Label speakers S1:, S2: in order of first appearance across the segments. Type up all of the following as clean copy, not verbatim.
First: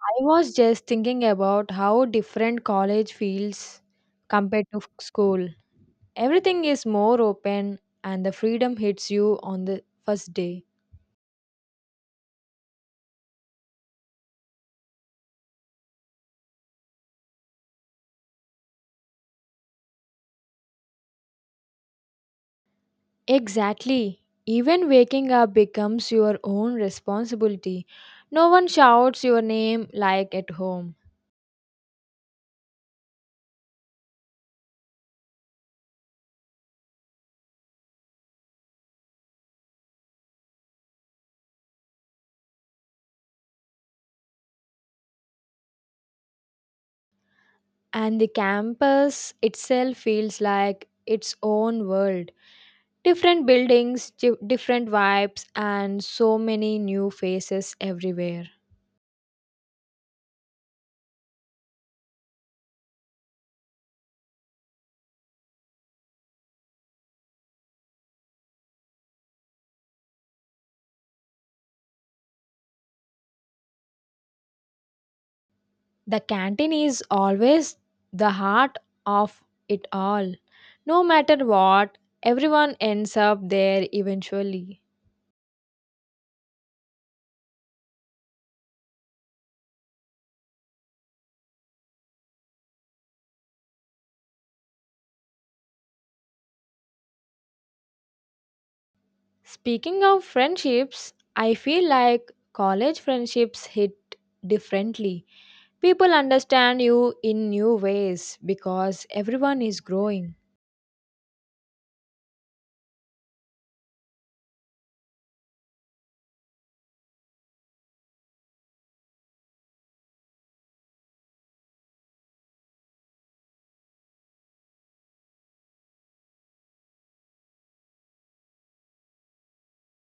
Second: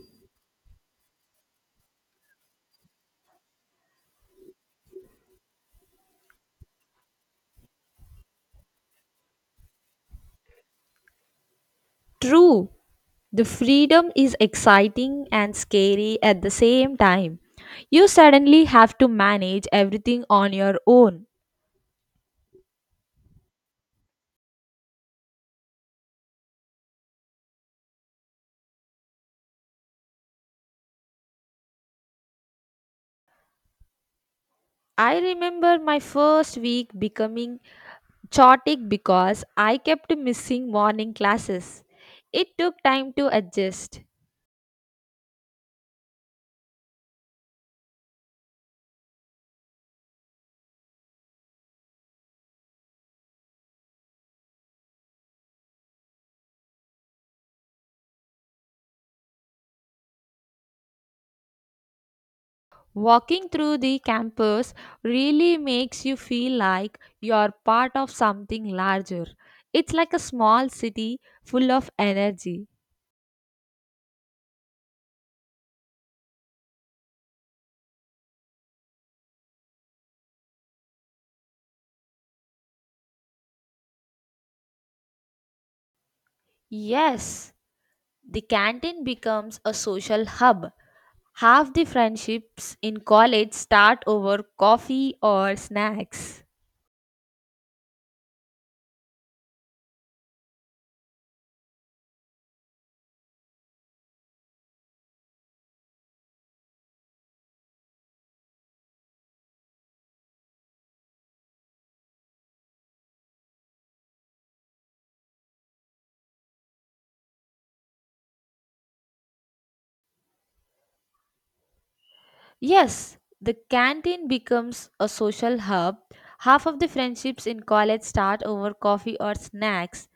S1: I was just thinking about how different college feels compared to school. Everything is more open and the freedom hits you on the first day.
S2: True, the freedom is exciting and scary at the same time. You suddenly have to manage everything on your own.
S1: Exactly. Even waking up becomes your own responsibility. No one shouts your name like at home.
S2: I remember my first week becoming chaotic because I kept missing morning classes. It took time to adjust.
S1: And the campus itself feels like its own world. Different buildings, different vibes, and so many new faces everywhere.
S2: Walking through the campus really makes you feel like you're part of something larger. It's like a small city full of energy.
S1: The canteen is always the heart of it all. No matter what, everyone ends up there eventually.
S2: Yes, the canteen becomes a social hub. Half the friendships in college start over coffee or snacks.
S1: Speaking of friendships, I feel like college friendships hit differently. People understand you in new ways because everyone is growing.
S2: Yes, the canteen becomes a social hub. Half of the friendships in college start over coffee or snacks.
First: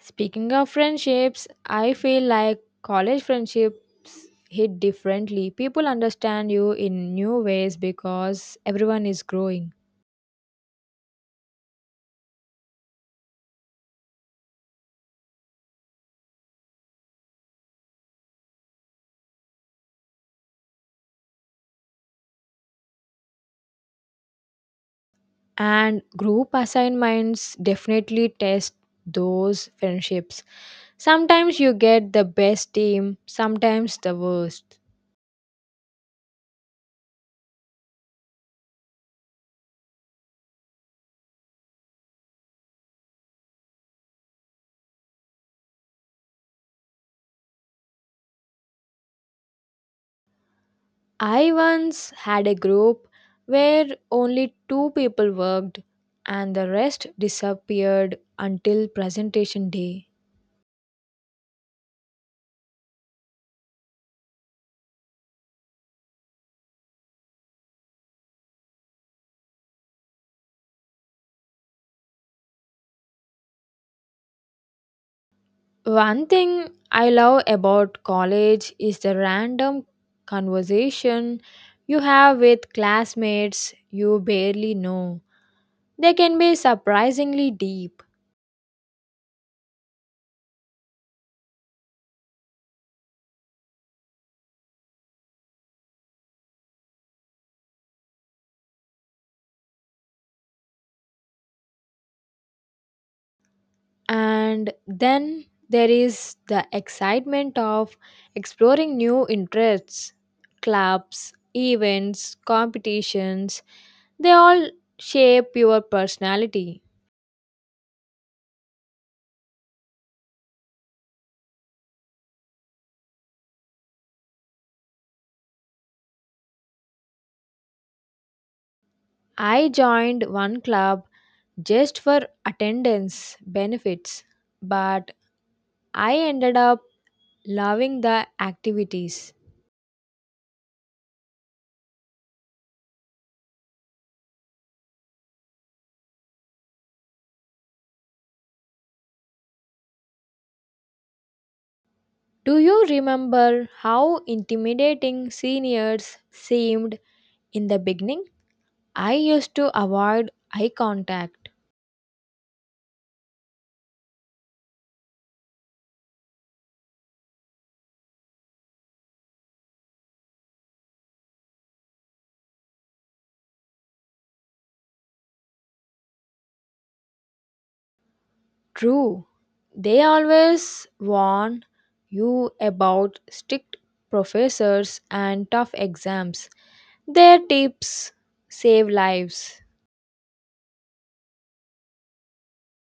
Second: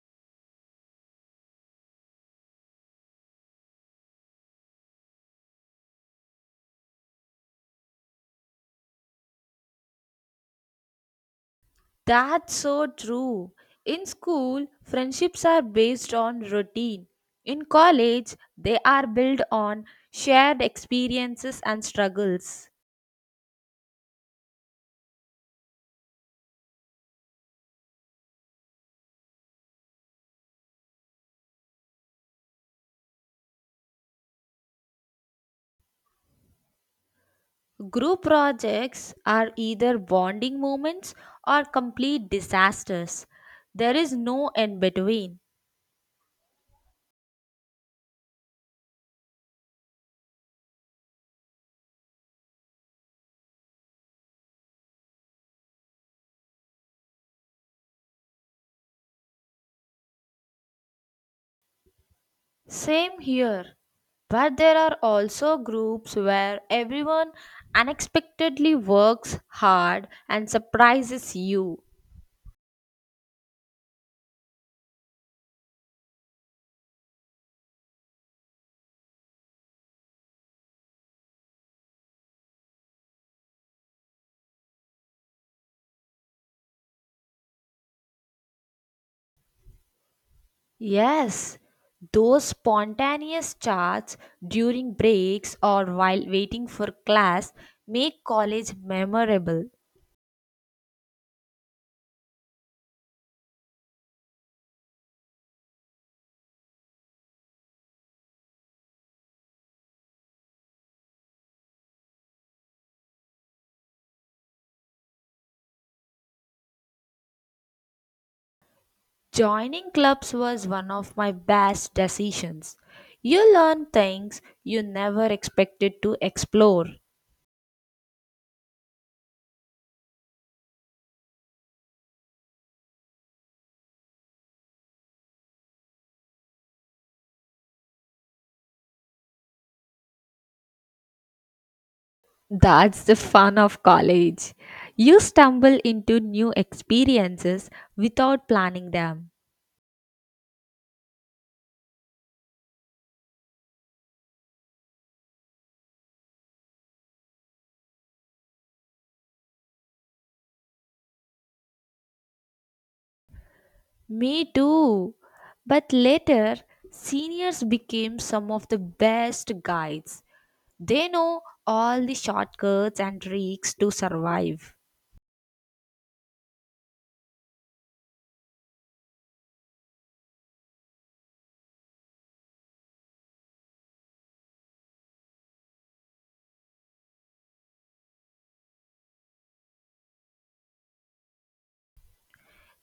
S1: Speaking of friendships, I feel like college friendships hit differently. People understand you in new ways because everyone is growing.
S2: That's so true. In school, friendships are based on routine. In college, they are built on shared experiences and struggles.
S1: And group assignments definitely test those friendships. Sometimes you get the best team, sometimes the worst.
S2: Group projects are either bonding moments or complete disasters. There is no in between.
S1: I once had a group where only two people worked and the rest disappeared until presentation day.
S2: Same here. But there are also groups where everyone unexpectedly works hard and surprises you.
S1: One thing I love about college is the random conversation you have with classmates you barely know. They can be surprisingly deep.
S2: Yes, those spontaneous chats during breaks or while waiting for class make college memorable.
S1: And then there is the excitement of exploring new interests, clubs, events, competitions. They all shape your personality.
S2: Joining clubs was one of my best decisions. You learn things you never expected to explore.
S1: I joined one club just for attendance benefits, but I ended up loving the activities.
S2: That's the fun of college. You stumble into new experiences without planning them.
S1: Do you remember how intimidating seniors seemed in the beginning? I used to avoid eye contact.
S2: Me too. But later, seniors became some of the best guides. They know all the shortcuts and tricks to survive.
S1: True. They always warn you about strict professors and tough exams. Their tips save lives.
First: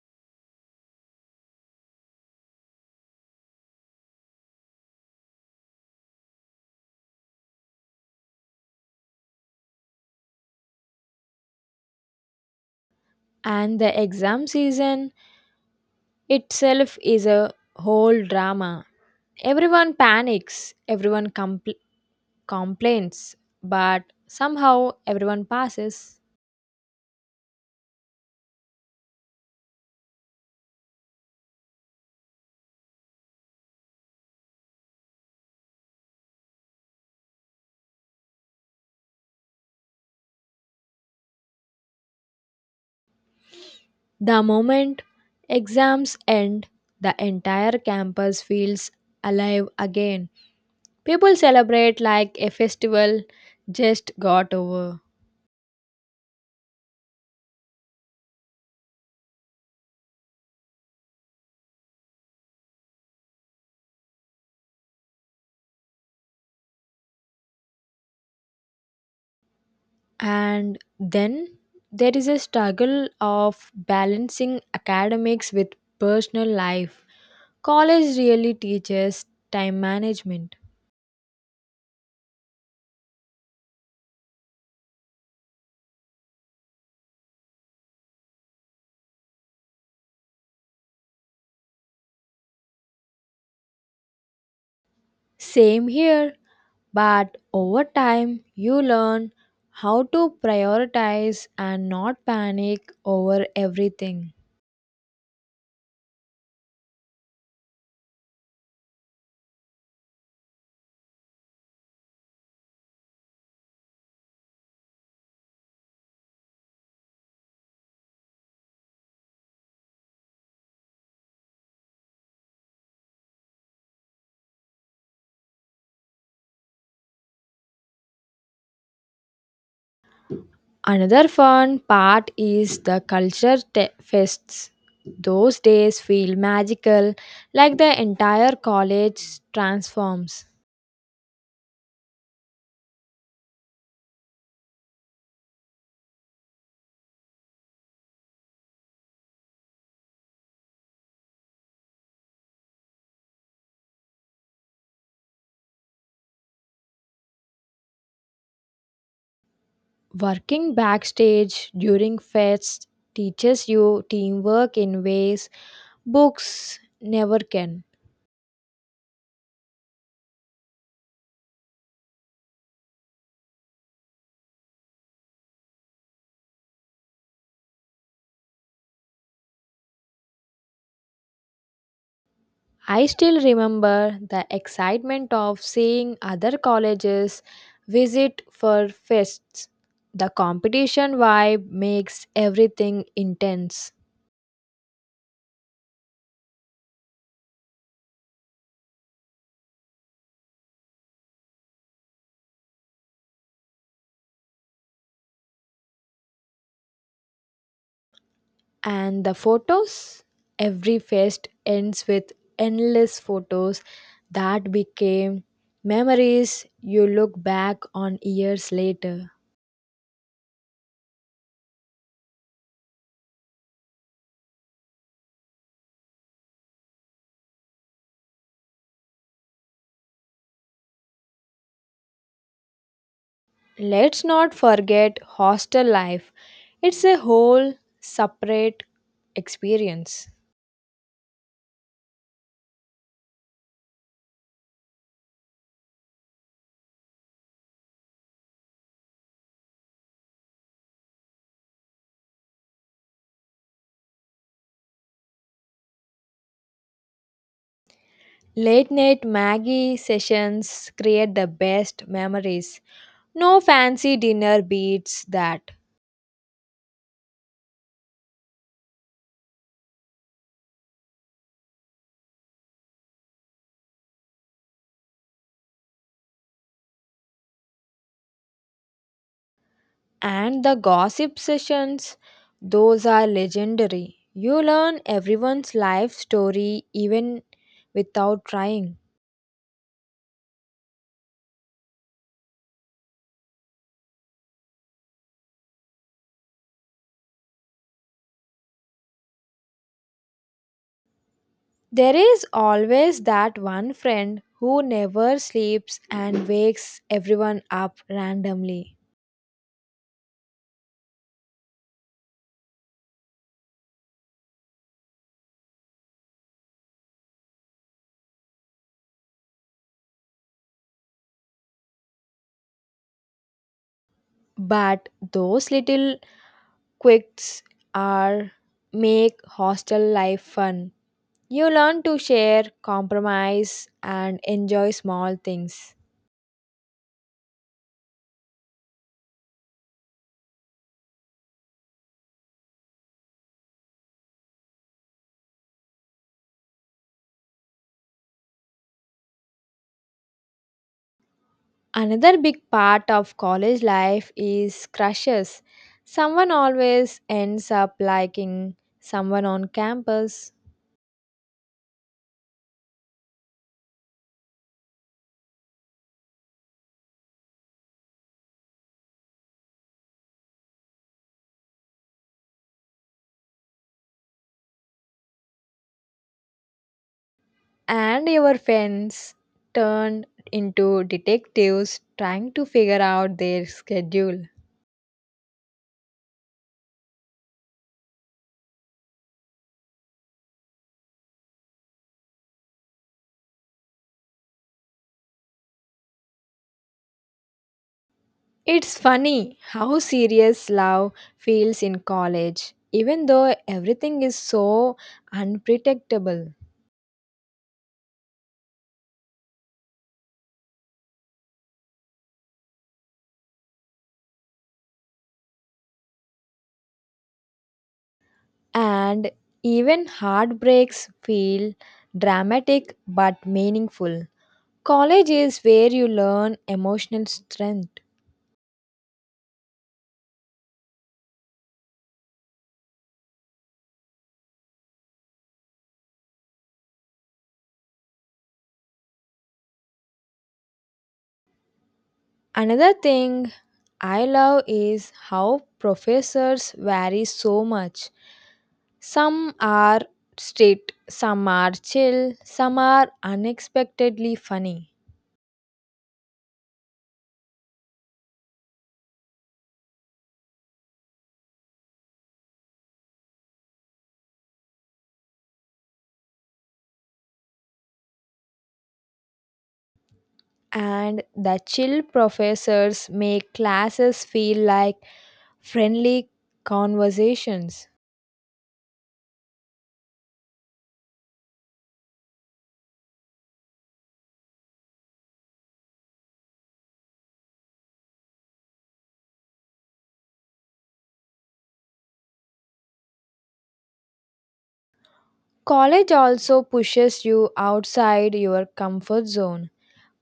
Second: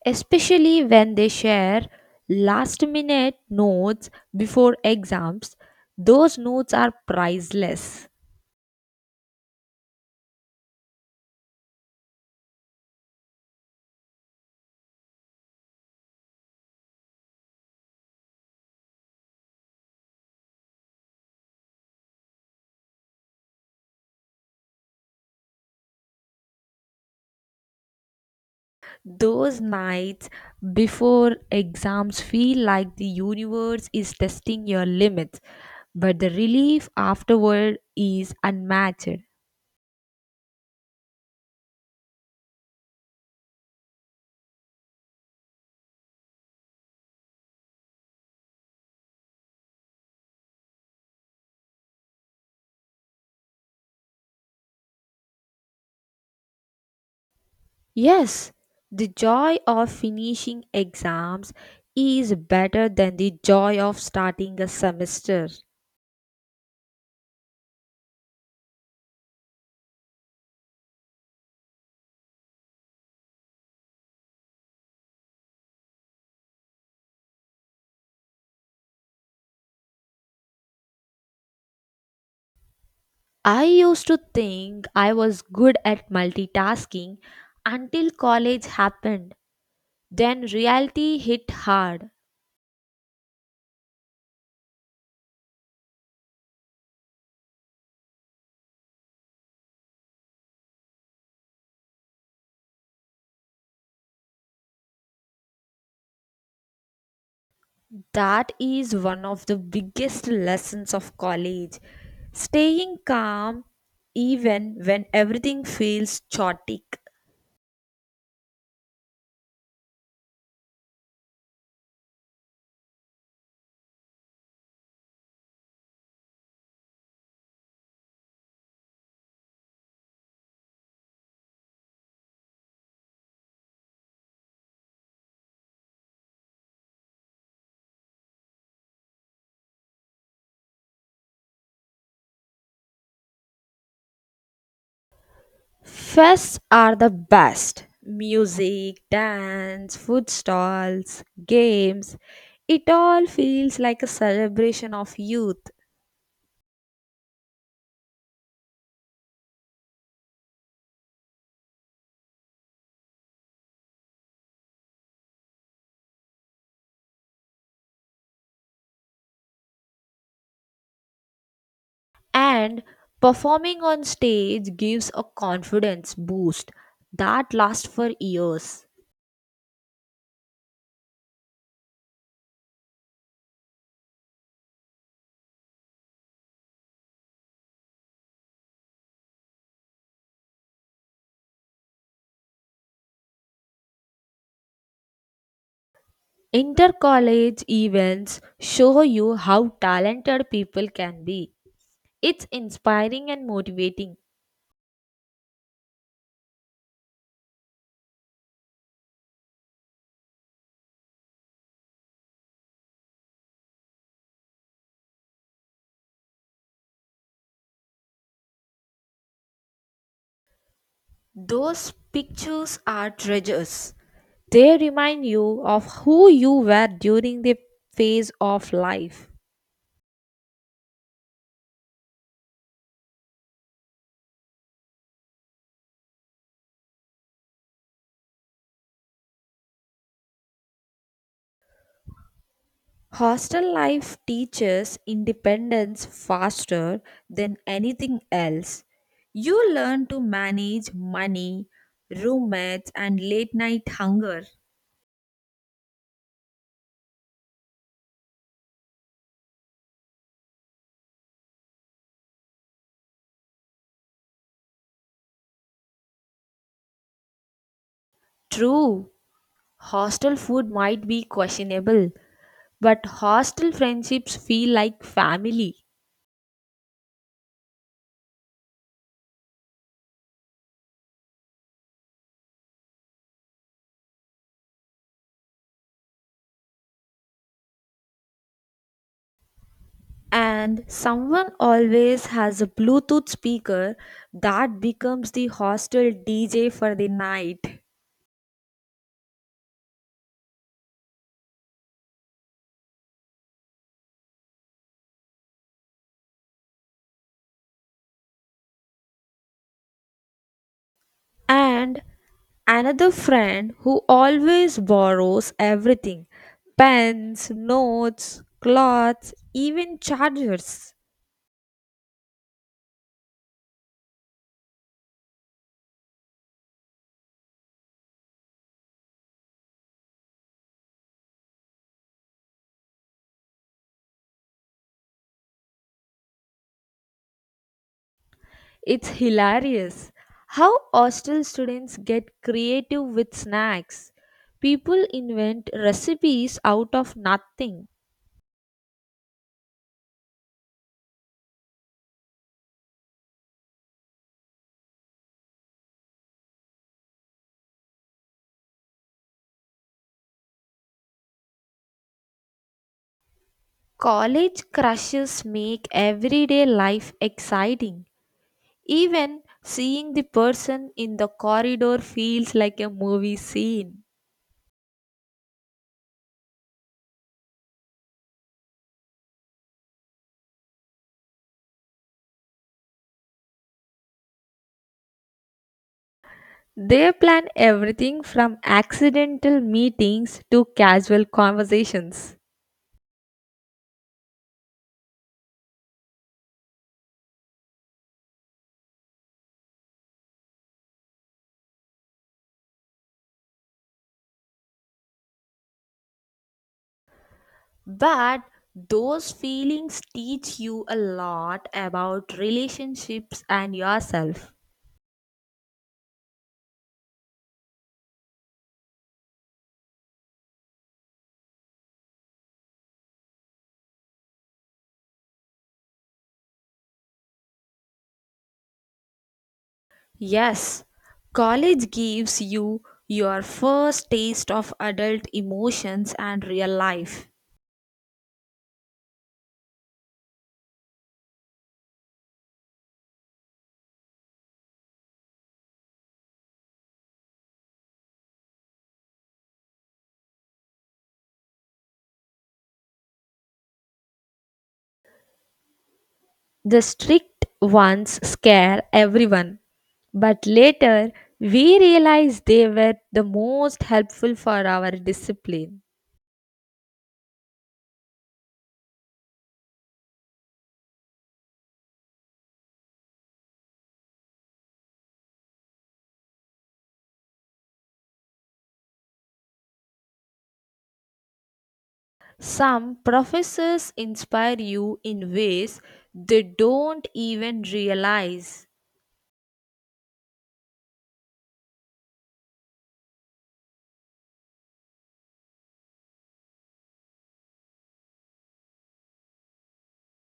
S2: Especially when they share last minute notes before exams. Those notes are priceless.
S1: And the exam season itself is a whole drama. Everyone panics, everyone complains, but somehow everyone passes.
S2: Those nights before exams feel like the universe is testing your limits, but the relief afterward is unmatched.
S1: The moment exams end, the entire campus feels alive again. People celebrate like a festival just got over.
S2: Yes, the joy of finishing exams is better than the joy of starting a semester.
S1: And then there is a struggle of balancing academics with personal life. College really teaches time management.
S2: I used to think I was good at multitasking until college happened. Then reality hit hard.
S1: Same here. But over time, you learn how to prioritize and not panic over everything.
S2: That is one of the biggest lessons of college. Staying calm even when everything feels chaotic.
S1: Another fun part is the culture fests. Those days feel magical, like the entire college transforms.
S2: Fests are the best. Music, dance, food stalls, games. It all feels like a celebration of youth.
S1: Working backstage during fests teaches you teamwork in ways books never can.
S2: And performing on stage gives a confidence boost that lasts for years.
S1: I still remember the excitement of seeing other colleges visit for fests. The competition vibe makes everything intense.
S2: Inter college events show you how talented people can be. It's inspiring and motivating.
S1: And the photos? Every fest ends with endless photos that became memories you look back on years later.
S2: Those pictures are treasures. They remind you of who you were during the phase of life.
S1: Let's not forget hostel life, it's a whole separate experience.
S2: Hostel life teaches independence faster than anything else. You learn to manage money, roommates, and late night hunger.
S1: Late night Maggie sessions create the best memories. No fancy dinner beats that.
S2: True, hostel food might be questionable, but hostel friendships feel like family.
S1: And the gossip sessions, those are legendary. You learn everyone's life story even without trying.
S2: And someone always has a Bluetooth speaker that becomes the hostel DJ for the night.
S1: There is always that one friend who never sleeps and wakes everyone up randomly.
S2: And another friend who always borrows everything: pens, notes, clothes, even chargers.
S1: But those little quirks are make hostel life fun. You learn to share, compromise, and enjoy small things.
S2: It's hilarious how hostel students get creative with snacks. People invent recipes out of nothing.
S1: Another big part of college life is crushes. Someone always ends up liking someone on campus,
S2: College crushes make everyday life exciting. Even seeing the person in the corridor feels like a movie scene.
S1: and your friends turn into detectives trying to figure out their schedule.
S2: They plan everything from accidental meetings to casual conversations.
S1: It's funny how serious love feels in college, even though everything is so unpredictable.
S2: But those feelings teach you a lot about relationships and yourself.
S1: And even heartbreaks feel dramatic but meaningful. College is where you learn emotional strength.
S2: Yes, college gives you your first taste of adult emotions and real life.
S1: Another thing I love is how professors vary so much. Some are strict, some are chill, some are unexpectedly funny.
S2: The strict ones scare everyone, but later we realize they were the most helpful for our discipline.
S1: And the chill professors make classes feel like friendly conversations.
S2: Some professors inspire you in ways they don't even realize.
S1: College also pushes you outside your comfort zone.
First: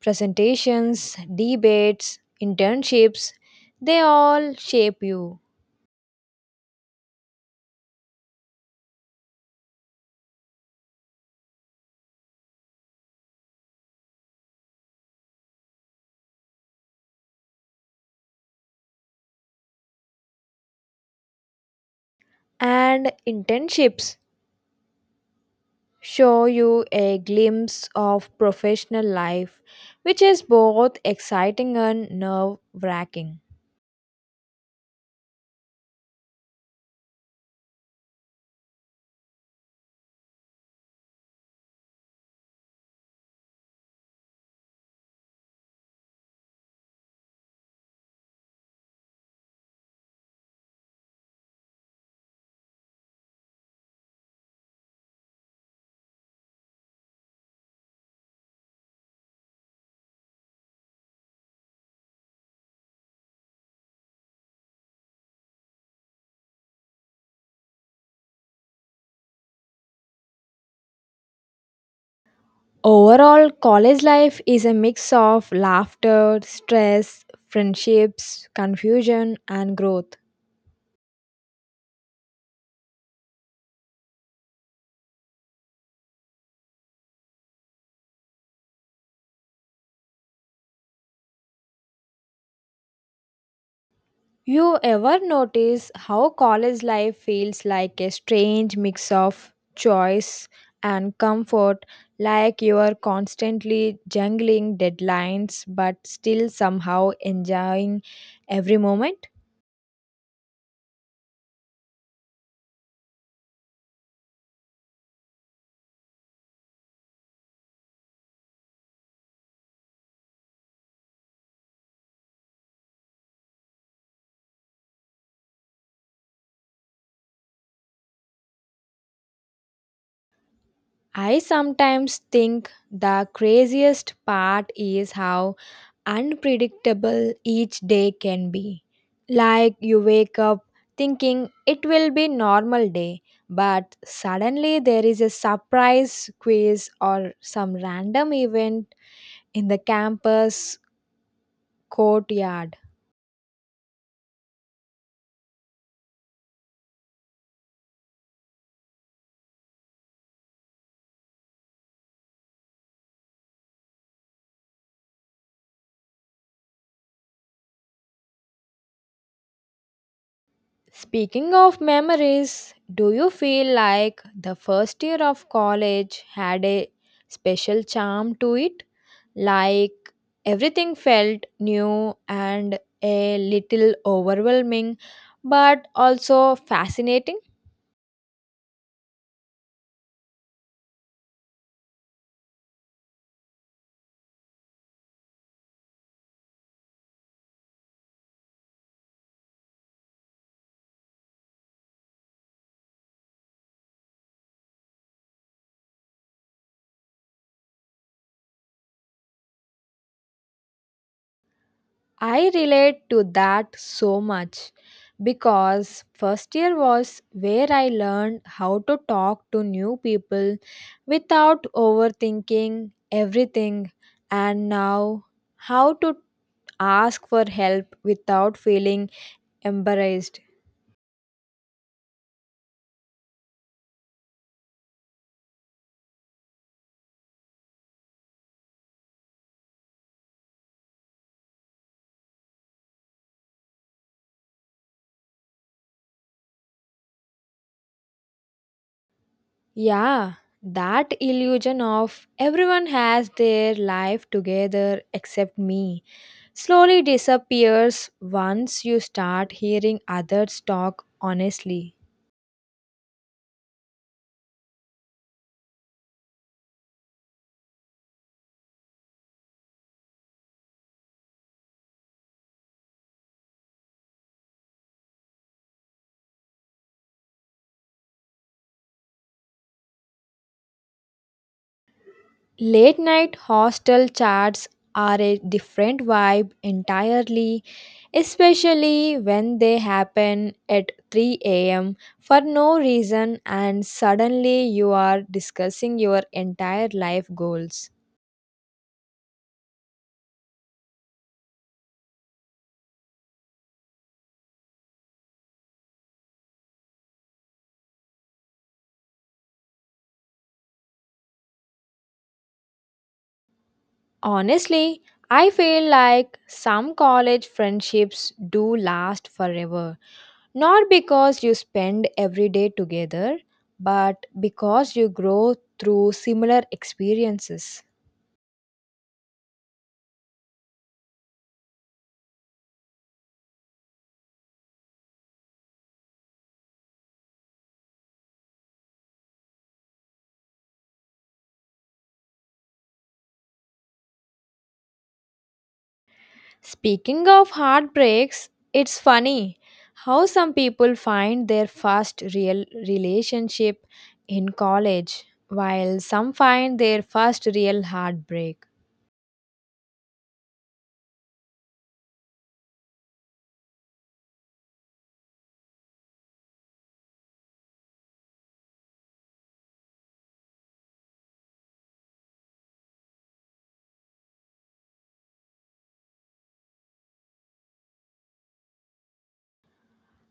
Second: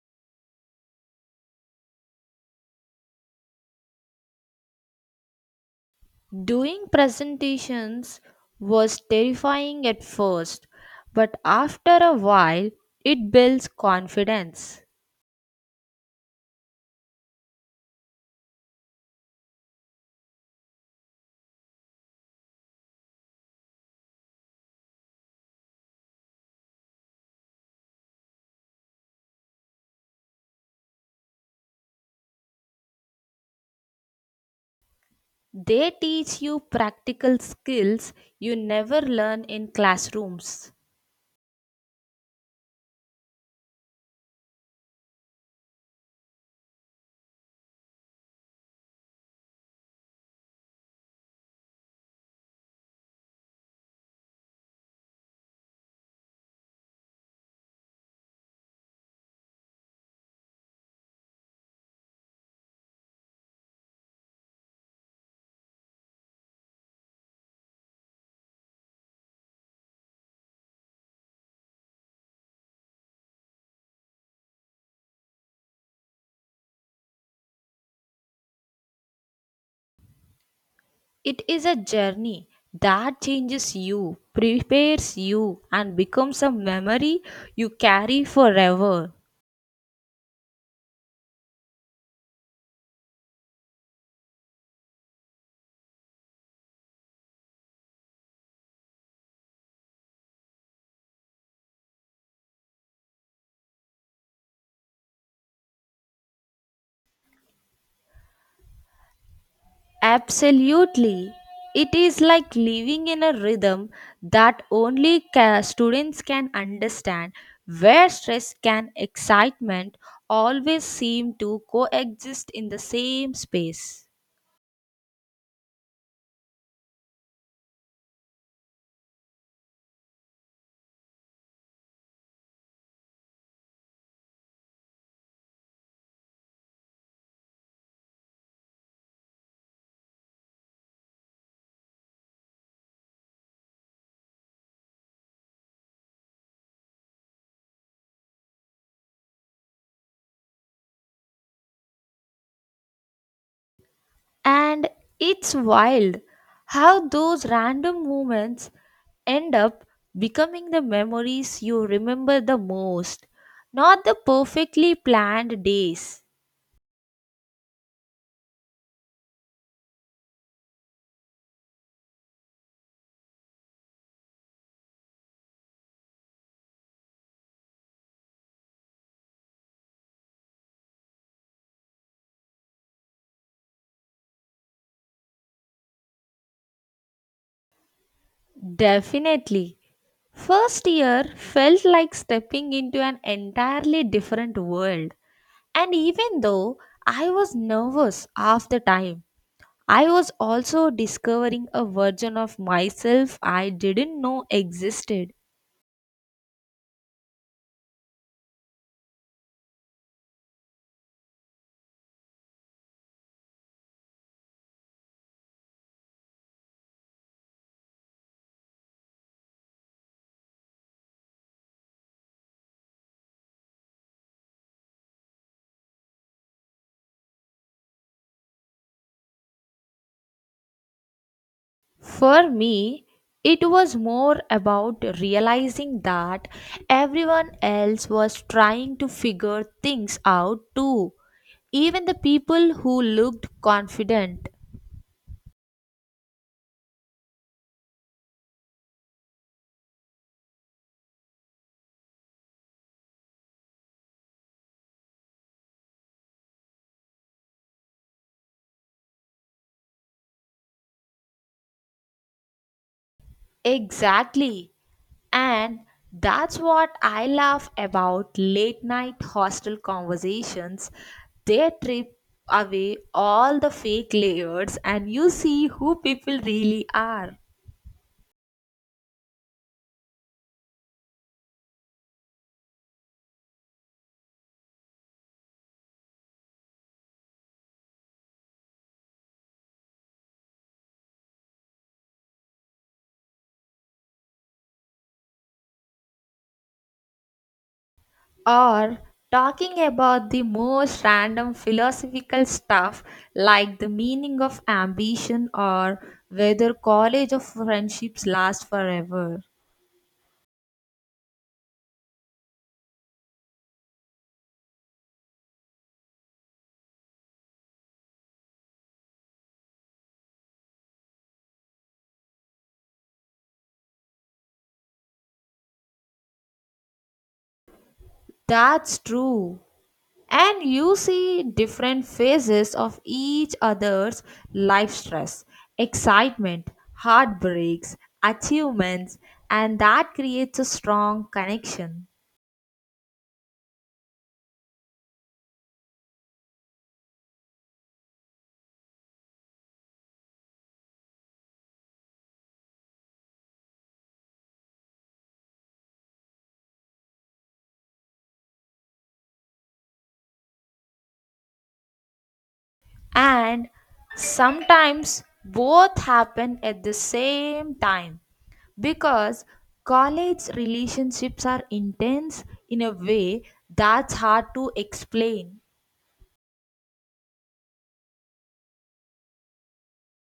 S1: Presentations, debates, internships, they all shape you.
S2: Doing presentations was terrifying at first, but after a while, it builds confidence.
S1: And internships show you a glimpse of professional life, which is both exciting and nerve wracking.
S2: They teach you practical skills you never learn in classrooms.
S1: Overall, college life is a mix of laughter, stress, friendships, confusion, and growth.
S2: It is a journey that changes you, prepares you, and becomes a memory you carry forever.
S1: You ever notice how college life feels like a strange mix of choice and comfort, like you are constantly juggling deadlines but still somehow enjoying every moment?
S2: Absolutely. It is like living in a rhythm that only students can understand, where stress and excitement always seem to coexist in the same space.
S1: I sometimes think the craziest part is how unpredictable each day can be. Like you wake up thinking it will be normal day, but suddenly there is a surprise quiz or some random event in the campus courtyard.
S2: And it's wild how those random moments end up becoming the memories you remember the most, not the perfectly planned days.
S1: Speaking of memories, do you feel like the first year of college had a special charm to it? Like everything felt new and a little overwhelming, but also fascinating?
S2: Definitely. First year felt like stepping into an entirely different world. And even though I was nervous half the time, I was also discovering a version of myself I didn't know existed.
S1: I relate to that so much because first year was where I learned how to talk to new people without overthinking everything and now how to ask for help without feeling embarrassed.
S2: For me, it was more about realizing that everyone else was trying to figure things out too, even the people who looked confident.
S1: Yeah, that illusion of everyone has their life together except me slowly disappears once you start hearing others talk honestly.
S2: Exactly. And that's what I laugh about late night hostel conversations. They trip away all the fake layers and you see who people really are.
S1: Late night hostel chats are a different vibe entirely, especially when they happen at 3 a.m. for no reason and suddenly you are discussing your entire life goals.
S2: Or talking about the most random philosophical stuff like the meaning of ambition or whether college or friendships last forever.
S1: Honestly, I feel like some college friendships do last forever, not because you spend every day together, but because you grow through similar experiences.
S2: That's true. And you see different phases of each other's life: stress, excitement, heartbreaks, achievements, and that creates a strong connection.
S1: Speaking of heartbreaks, it's funny how some people find their first real relationship in college, while some find their first real heartbreak.
S2: And sometimes both happen at the same time because college relationships are intense in a way that's hard to explain.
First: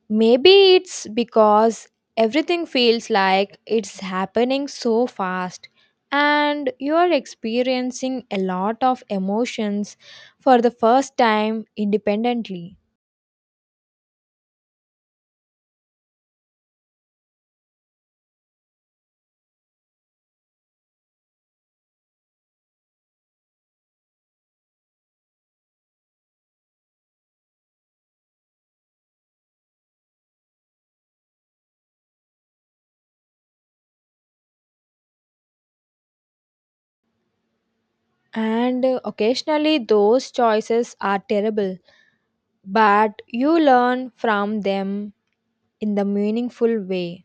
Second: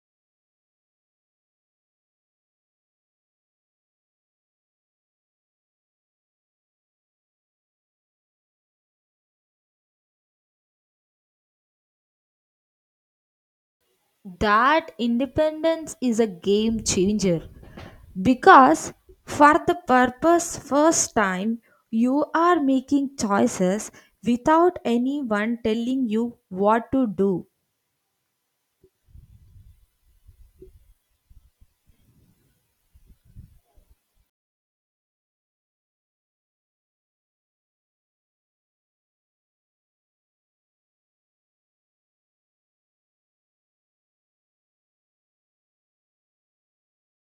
S1: Maybe it's because everything feels like it's happening so fast and you're experiencing a lot of emotions for the first time independently.
S2: That independence is a game changer, because for the purpose first time you are making choices without anyone telling you what to do.
S1: And occasionally, those choices are terrible but you learn from them in the meaningful way.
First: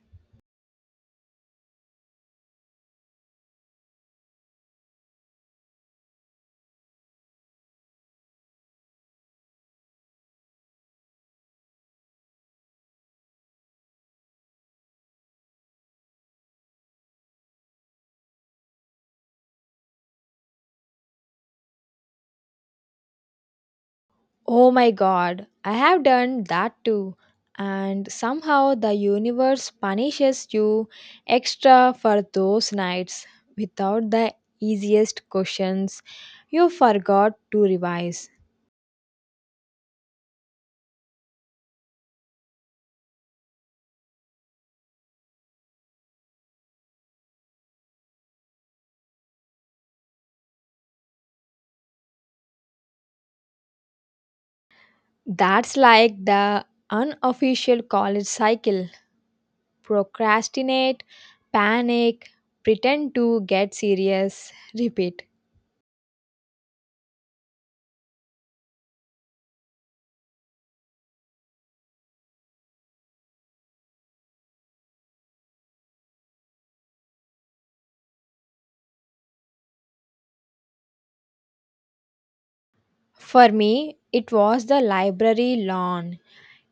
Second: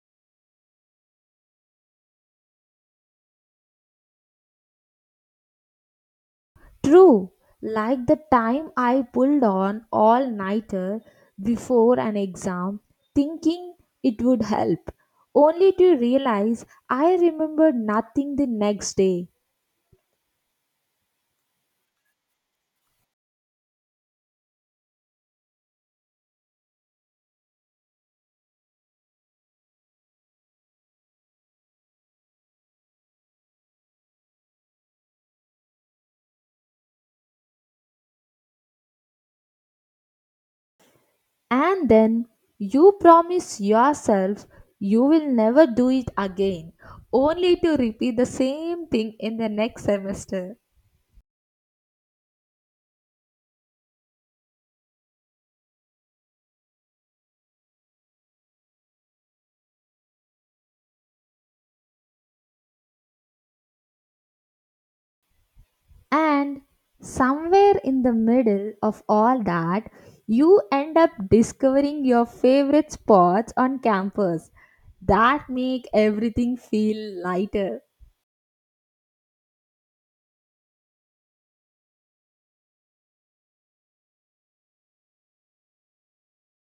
S2: True, like the time I pulled on all nighter before an exam, thinking it would help, only to realize I remembered nothing the next day.
S1: Oh my god, I have done that too. And somehow the universe punishes you extra for those nights without the easiest questions you forgot to revise.
S2: And then you promise yourself you will never do it again, only to repeat the same thing in the next semester.
S1: That's like the unofficial college cycle procrastinate, panic, pretend to get serious, repeat.
S2: And somewhere in the middle of all that, you end up discovering your favorite spots on campus that make everything feel lighter.
S1: For me, it was the library lawn.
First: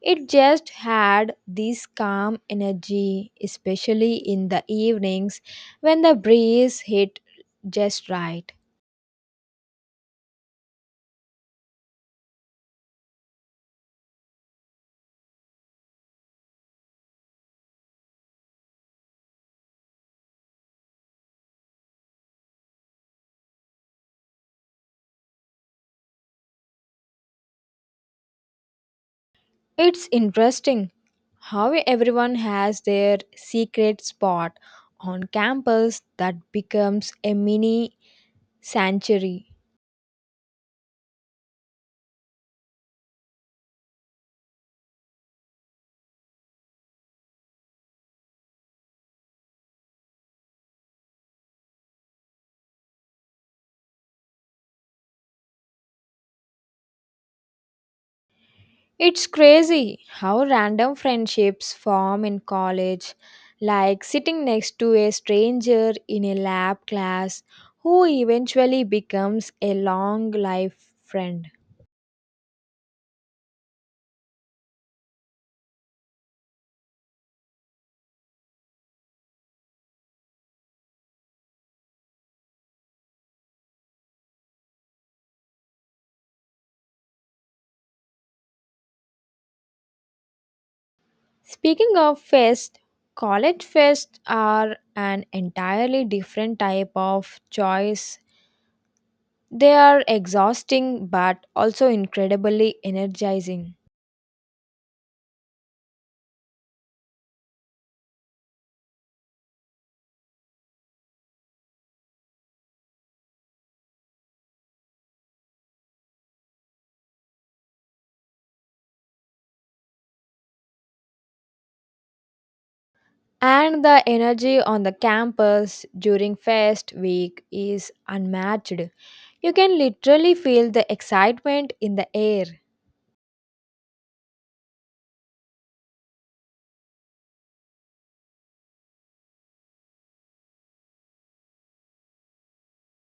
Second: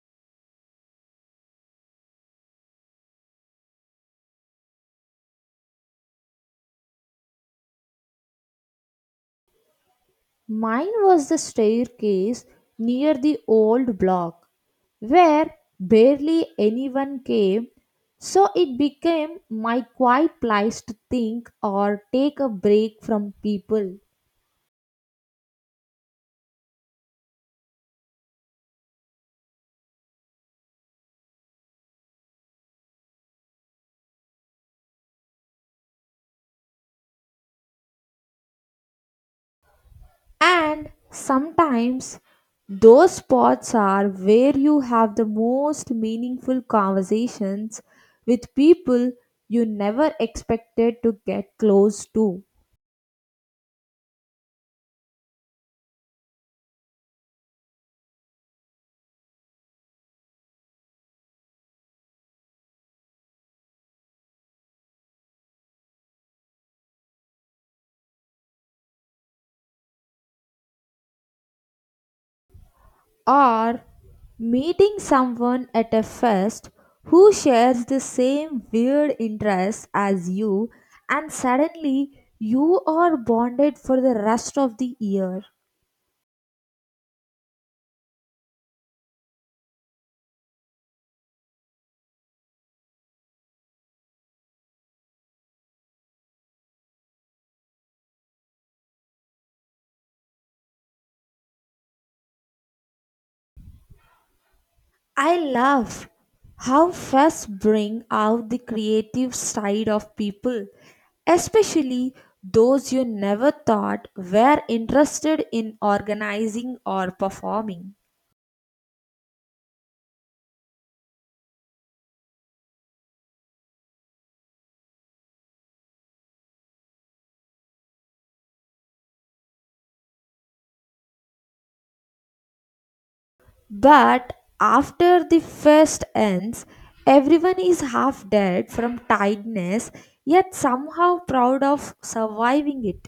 S1: It just had this calm energy, especially in the evenings when the breeze hit just right.
S2: Mine was the staircase near the old block, where barely anyone came, so it became my quiet place to think or take a break from people.
S1: It's interesting how everyone has their secret spot on campus that becomes a mini sanctuary.
S2: And sometimes those spots are where you have the most meaningful conversations with people you never expected to get close to.
S1: It's crazy how random friendships form in college, like sitting next to a stranger in a lab class who eventually becomes a long life friend.
S2: Or meeting someone at a fest who shares the same weird interest as you, and suddenly you are bonded for the rest of the year.
S1: Speaking of fest, college fests are an entirely different type of choice. They are exhausting but also incredibly energizing.
S2: I love how fests bring out the creative side of people, especially those you never thought were interested in organizing or performing.
S1: And the energy on the campus during fest week is unmatched. You can literally feel the excitement in the air.
S2: But after the fest ends, everyone is half dead from tiredness, yet somehow proud of surviving it.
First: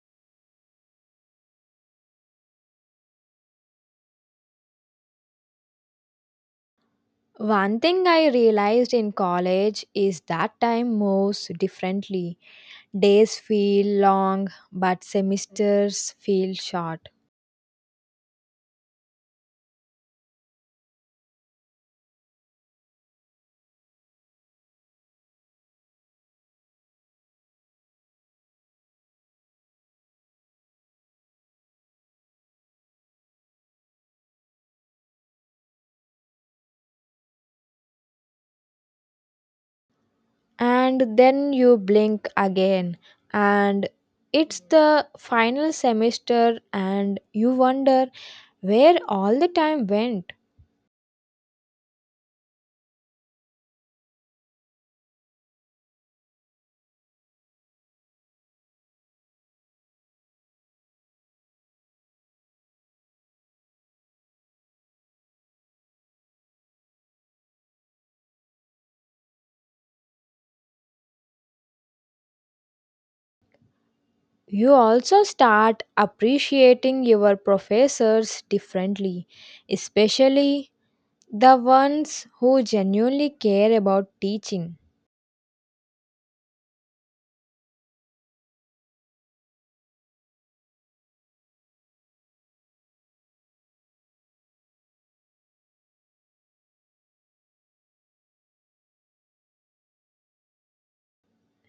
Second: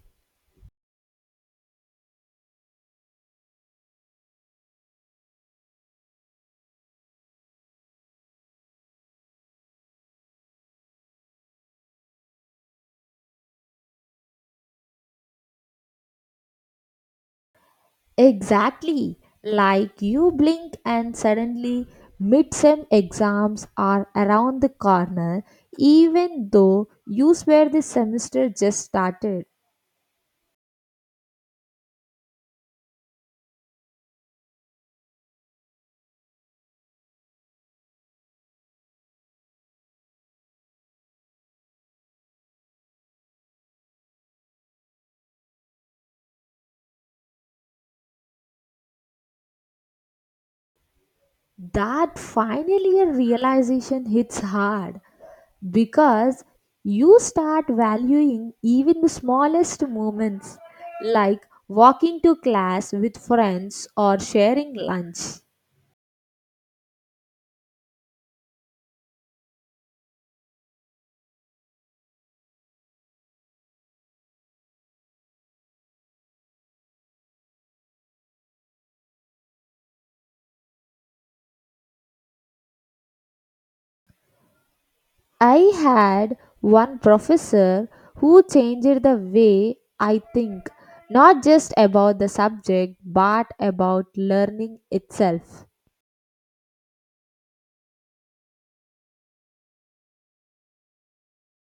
S1: One thing I realized in college is that time moves differently. Days feel long, but semesters feel short.
S2: Exactly. Like you blink and suddenly midsem exams are around the corner, even though you swear the semester just started.
S1: And then you blink again, and it's the final semester, and you wonder where all the time went.
S2: That final year realization hits hard, because you start valuing even the smallest moments like walking to class with friends or sharing lunch.
S1: You also start appreciating your professors differently, especially the ones who genuinely care about teaching.
S2: I had one professor who changed the way I think, not just about the subject but about learning itself.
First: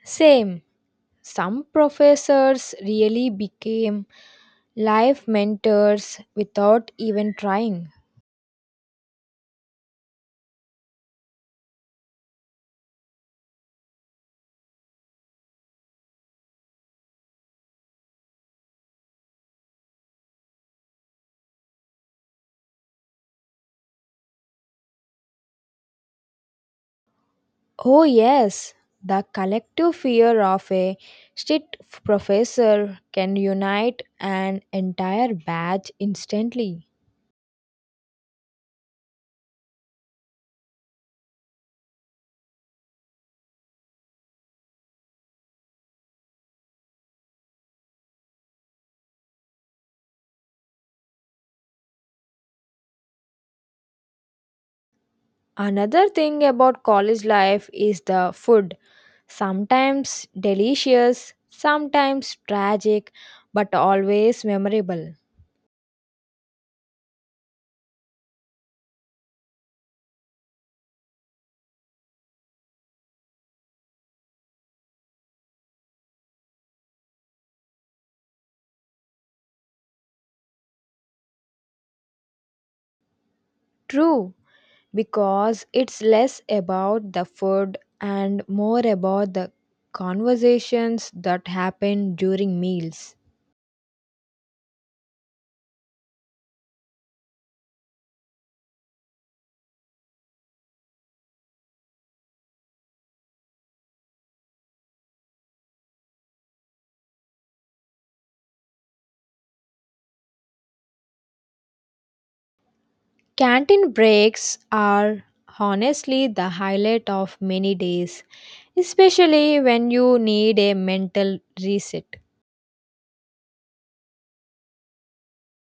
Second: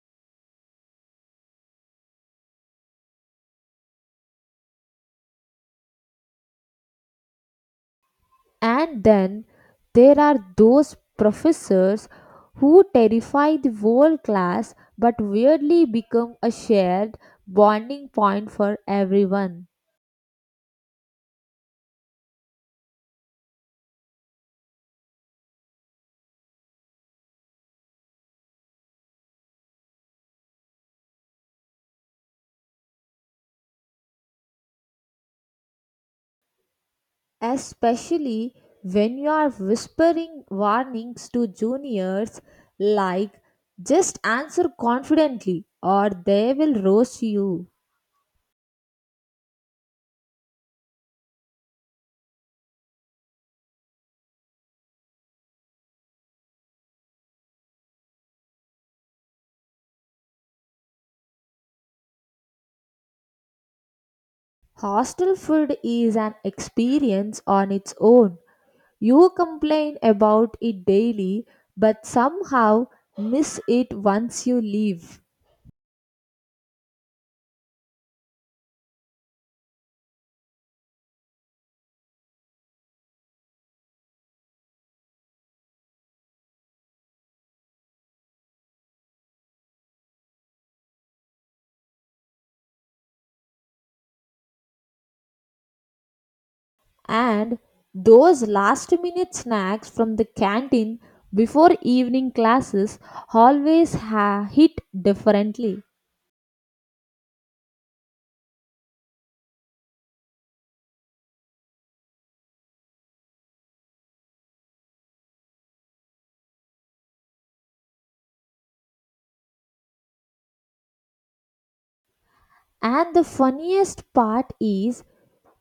S1: Same. Some professors really became life mentors without even trying.
S2: And then there are those professors who terrify the whole class but weirdly become a shared bonding point for everyone.
S1: Oh, yes, the collective fear of a strict professor can unite an entire batch instantly.
S2: Especially when you are whispering warnings to juniors like, just answer confidently or they will roast you.
S1: Another thing about college life is the food. Sometimes delicious, sometimes tragic, but always memorable.
S2: Hostel food is an experience on its own. You complain about it daily, but somehow miss it once you leave.
S1: True, because it's less about the food and more about the conversations that happen during meals.
S2: And those last minute snacks from the canteen before evening classes always hit differently.
S1: Canteen breaks are honestly the highlight of many days, especially when you need a mental reset.
S2: And the funniest part is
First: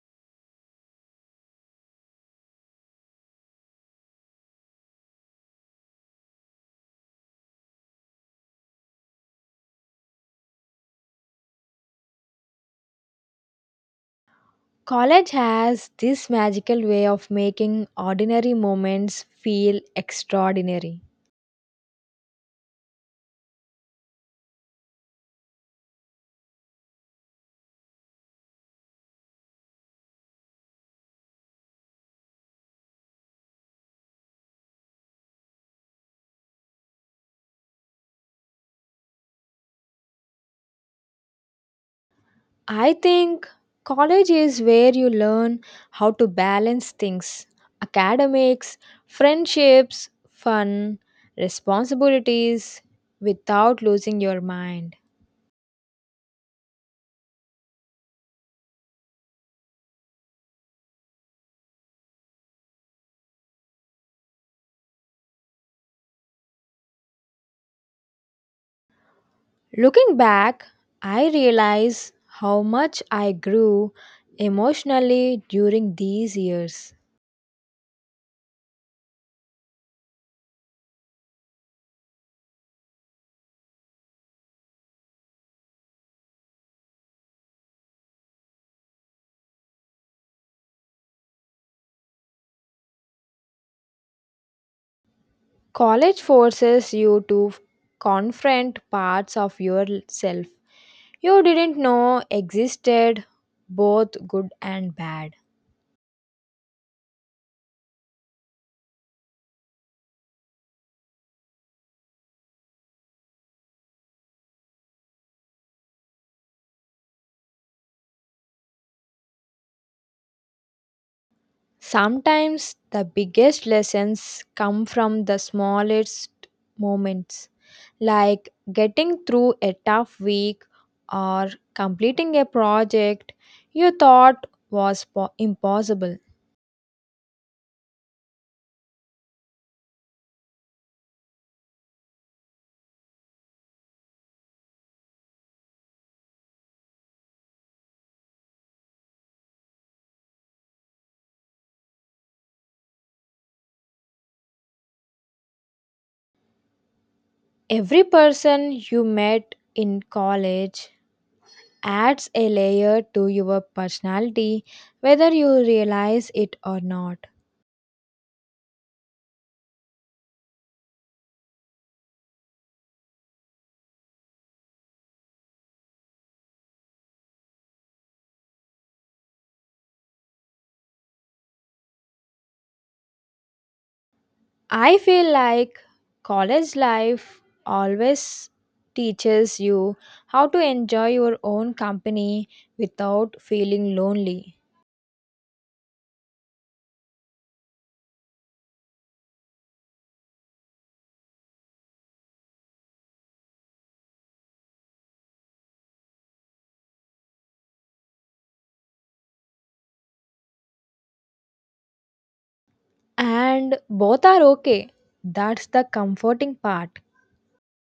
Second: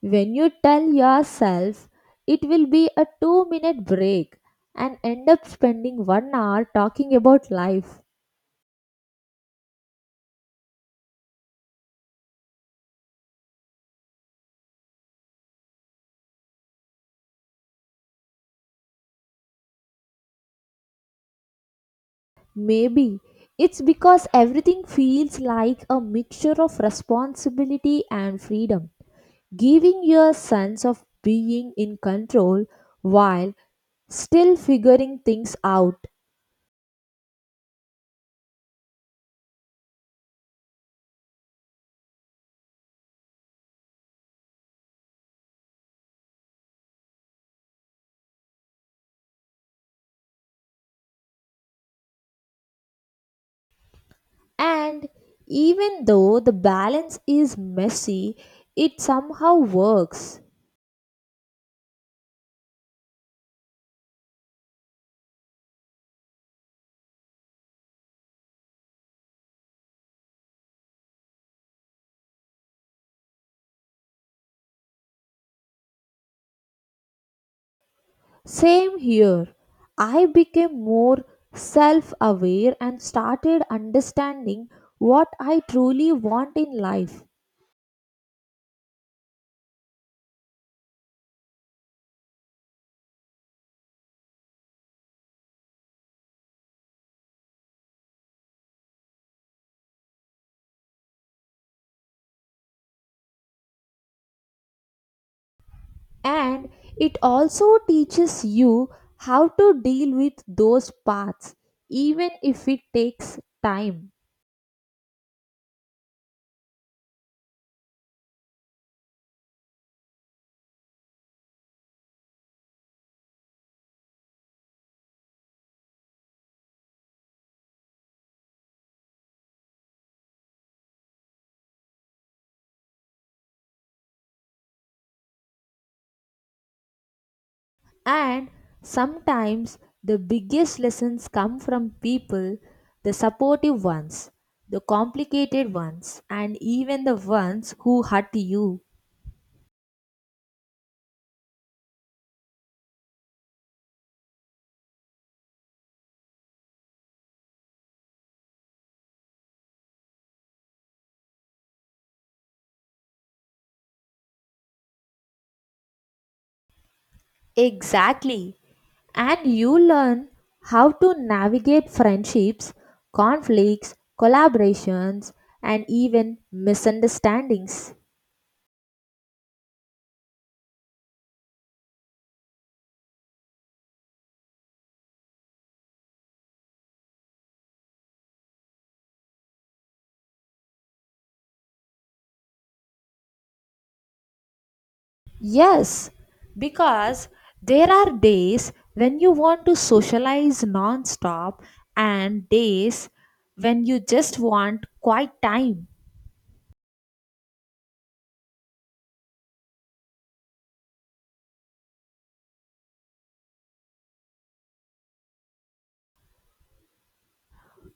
S2: when you tell yourself it will be a 2-minute break and end up spending one hour talking about life.
S1: College has this magical way of making ordinary moments feel extraordinary.
S2: Maybe it's because everything feels like a mixture of responsibility and freedom, giving you a sense of being in control while still figuring things out.
S1: I think college is where you learn how to balance things academics, friendships, fun, responsibilities without losing your mind.
S2: And even though the balance is messy, it somehow works.
S1: Looking back, I realize how much I grew emotionally during these years.
S2: Same here. I became more self aware and started understanding what I truly want in life.
S1: College forces you to confront parts of yourself you didn't know existed, both good and bad.
S2: And it also teaches you how to deal with those paths, even if it takes time.
S1: Sometimes the biggest lessons come from the smallest moments, like getting through a tough week or completing a project you thought was impossible.
S2: And sometimes the biggest lessons come from people: the supportive ones, the complicated ones, and even the ones who hurt you.
S1: Every person you met in college adds a layer to your personality, whether you realize it or not.
S2: Exactly. And you learn how to navigate friendships, conflicts, collaborations, and even misunderstandings.
S1: I feel like college life always teaches you how to enjoy your own company without feeling lonely.
S2: Yes, because there are days when you want to socialize non-stop and days when you just want quiet time.
S1: And both are okay. That's the comforting part.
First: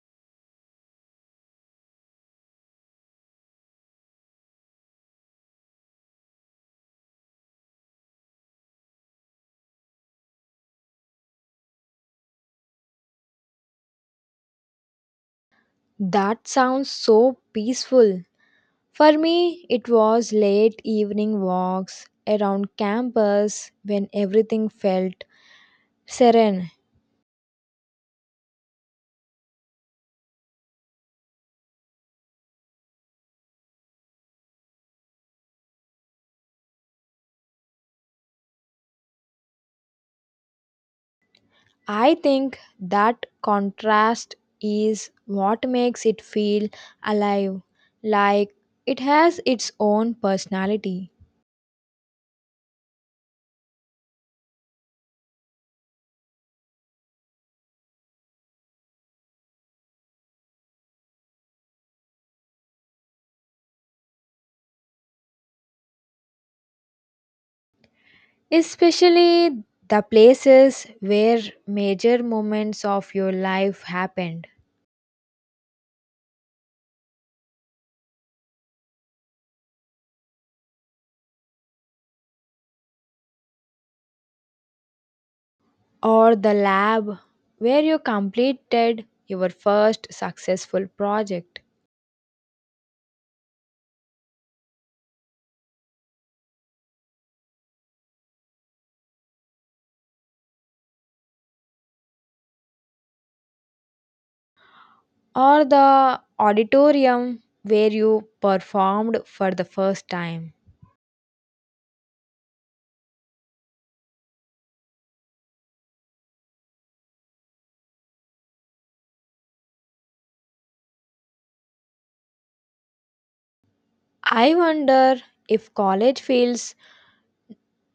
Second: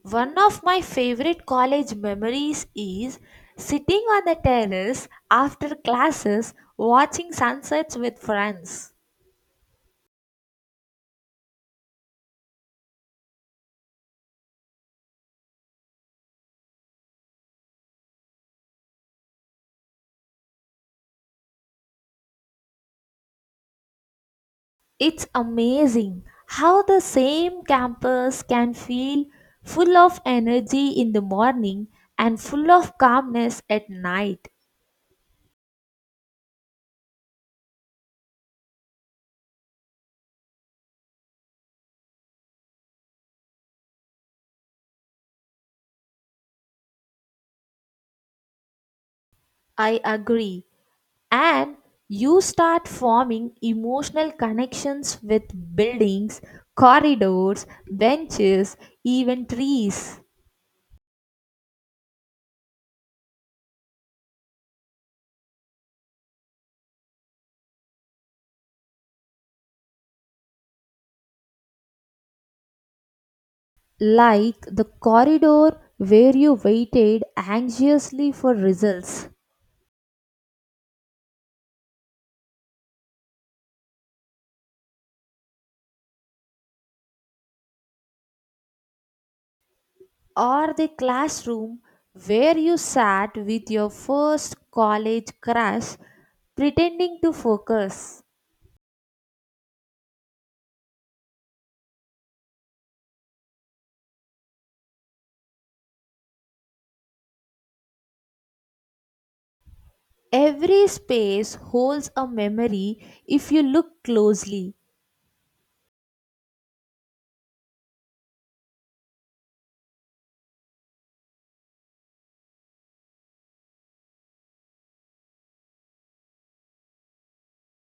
S2: One of my favorite college memories is sitting on the terrace after classes watching sunsets with friends.
S1: That sounds so peaceful. For me, it was late evening walks around campus when everything felt
S2: It's amazing
S1: serene.
S2: how the same campus can feel full of energy in the morning and full of calmness at night.
S1: I think that contrast is what makes it feel alive, like it has its
S2: I
S1: own
S2: agree.
S1: personality.
S2: And you start forming emotional connections with buildings, corridors, benches, even trees.
S1: Especially the places where major moments of your life happened,
S2: Like the corridor where you waited anxiously for results,
S1: or the lab where you completed your first
S2: or the
S1: successful project,
S2: classroom where you sat with your first college crush pretending to focus.
S1: or the auditorium where you performed for the first time.
S2: Every space holds a memory if you look closely.
S1: I wonder if college feels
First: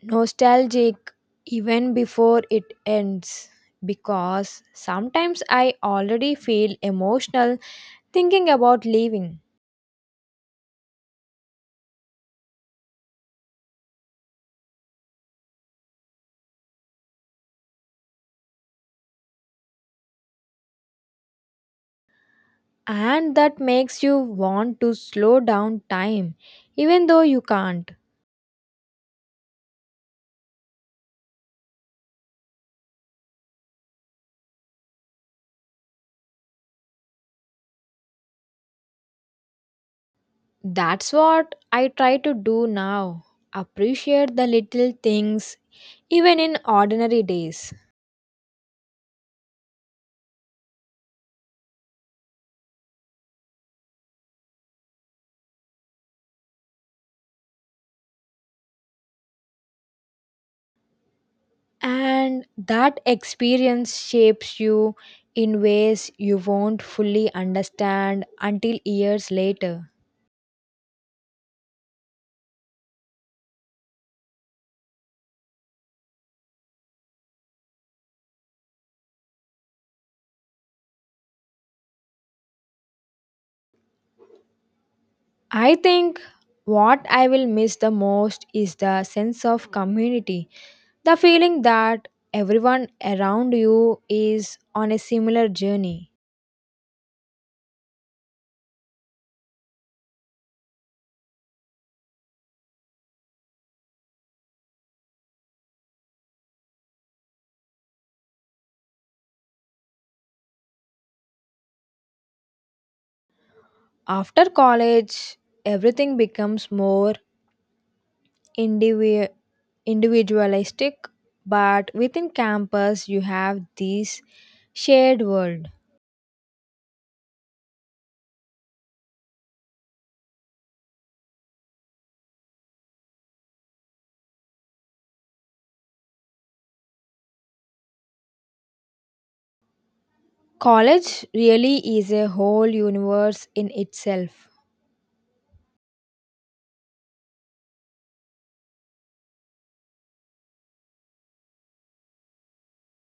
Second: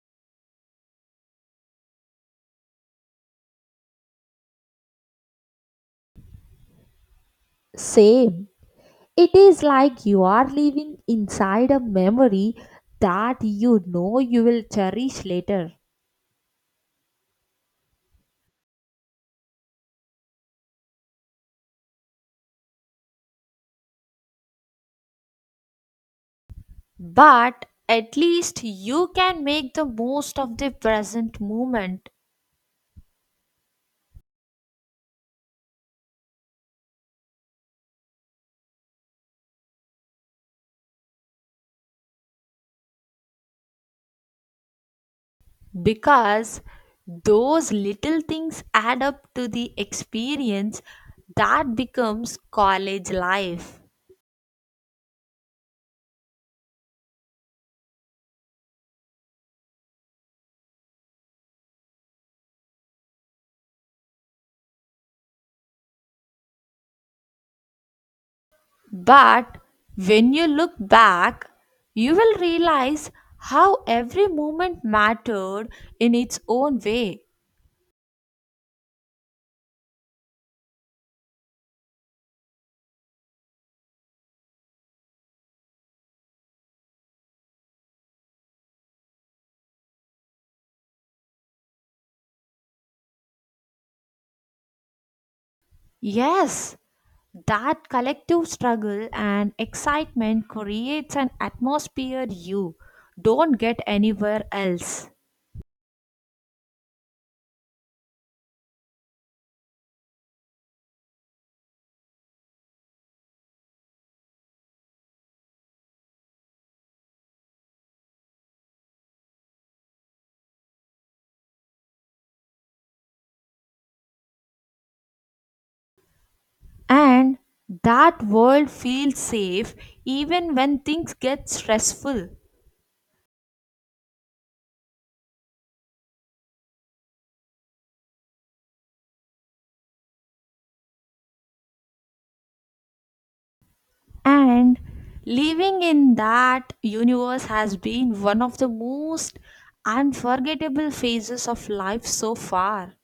S1: nostalgic even before it ends because sometimes I already feel emotional
S2: Same.
S1: thinking about
S2: It
S1: leaving,
S2: is like you are living inside a memory that you know you will cherish later.
S1: and that makes you want to slow down time even though you
S2: But
S1: can't.
S2: at least you can make the most of the present moment,
S1: That's what I try to do now appreciate the little things even in
S2: because
S1: ordinary
S2: those
S1: days.
S2: little things add up to the experience that becomes college life.
S1: And that experience shapes you in ways you won't fully understand until years
S2: But
S1: later.
S2: when you look back, you will realize how every moment mattered in its own way.
S1: I think what I will miss the most is the sense of community. The feeling that everyone around you is on a similar journey.
S2: Yes, that collective struggle and excitement creates an atmosphere you don't get anywhere else.
S1: After college, everything becomes more indivi- individualistic, but within campus, you have this shared world.
S2: And that world feels safe even when things get stressful.
S1: College really is a whole universe in itself.
S2: And living in that universe has been one of the most unforgettable phases of life so far.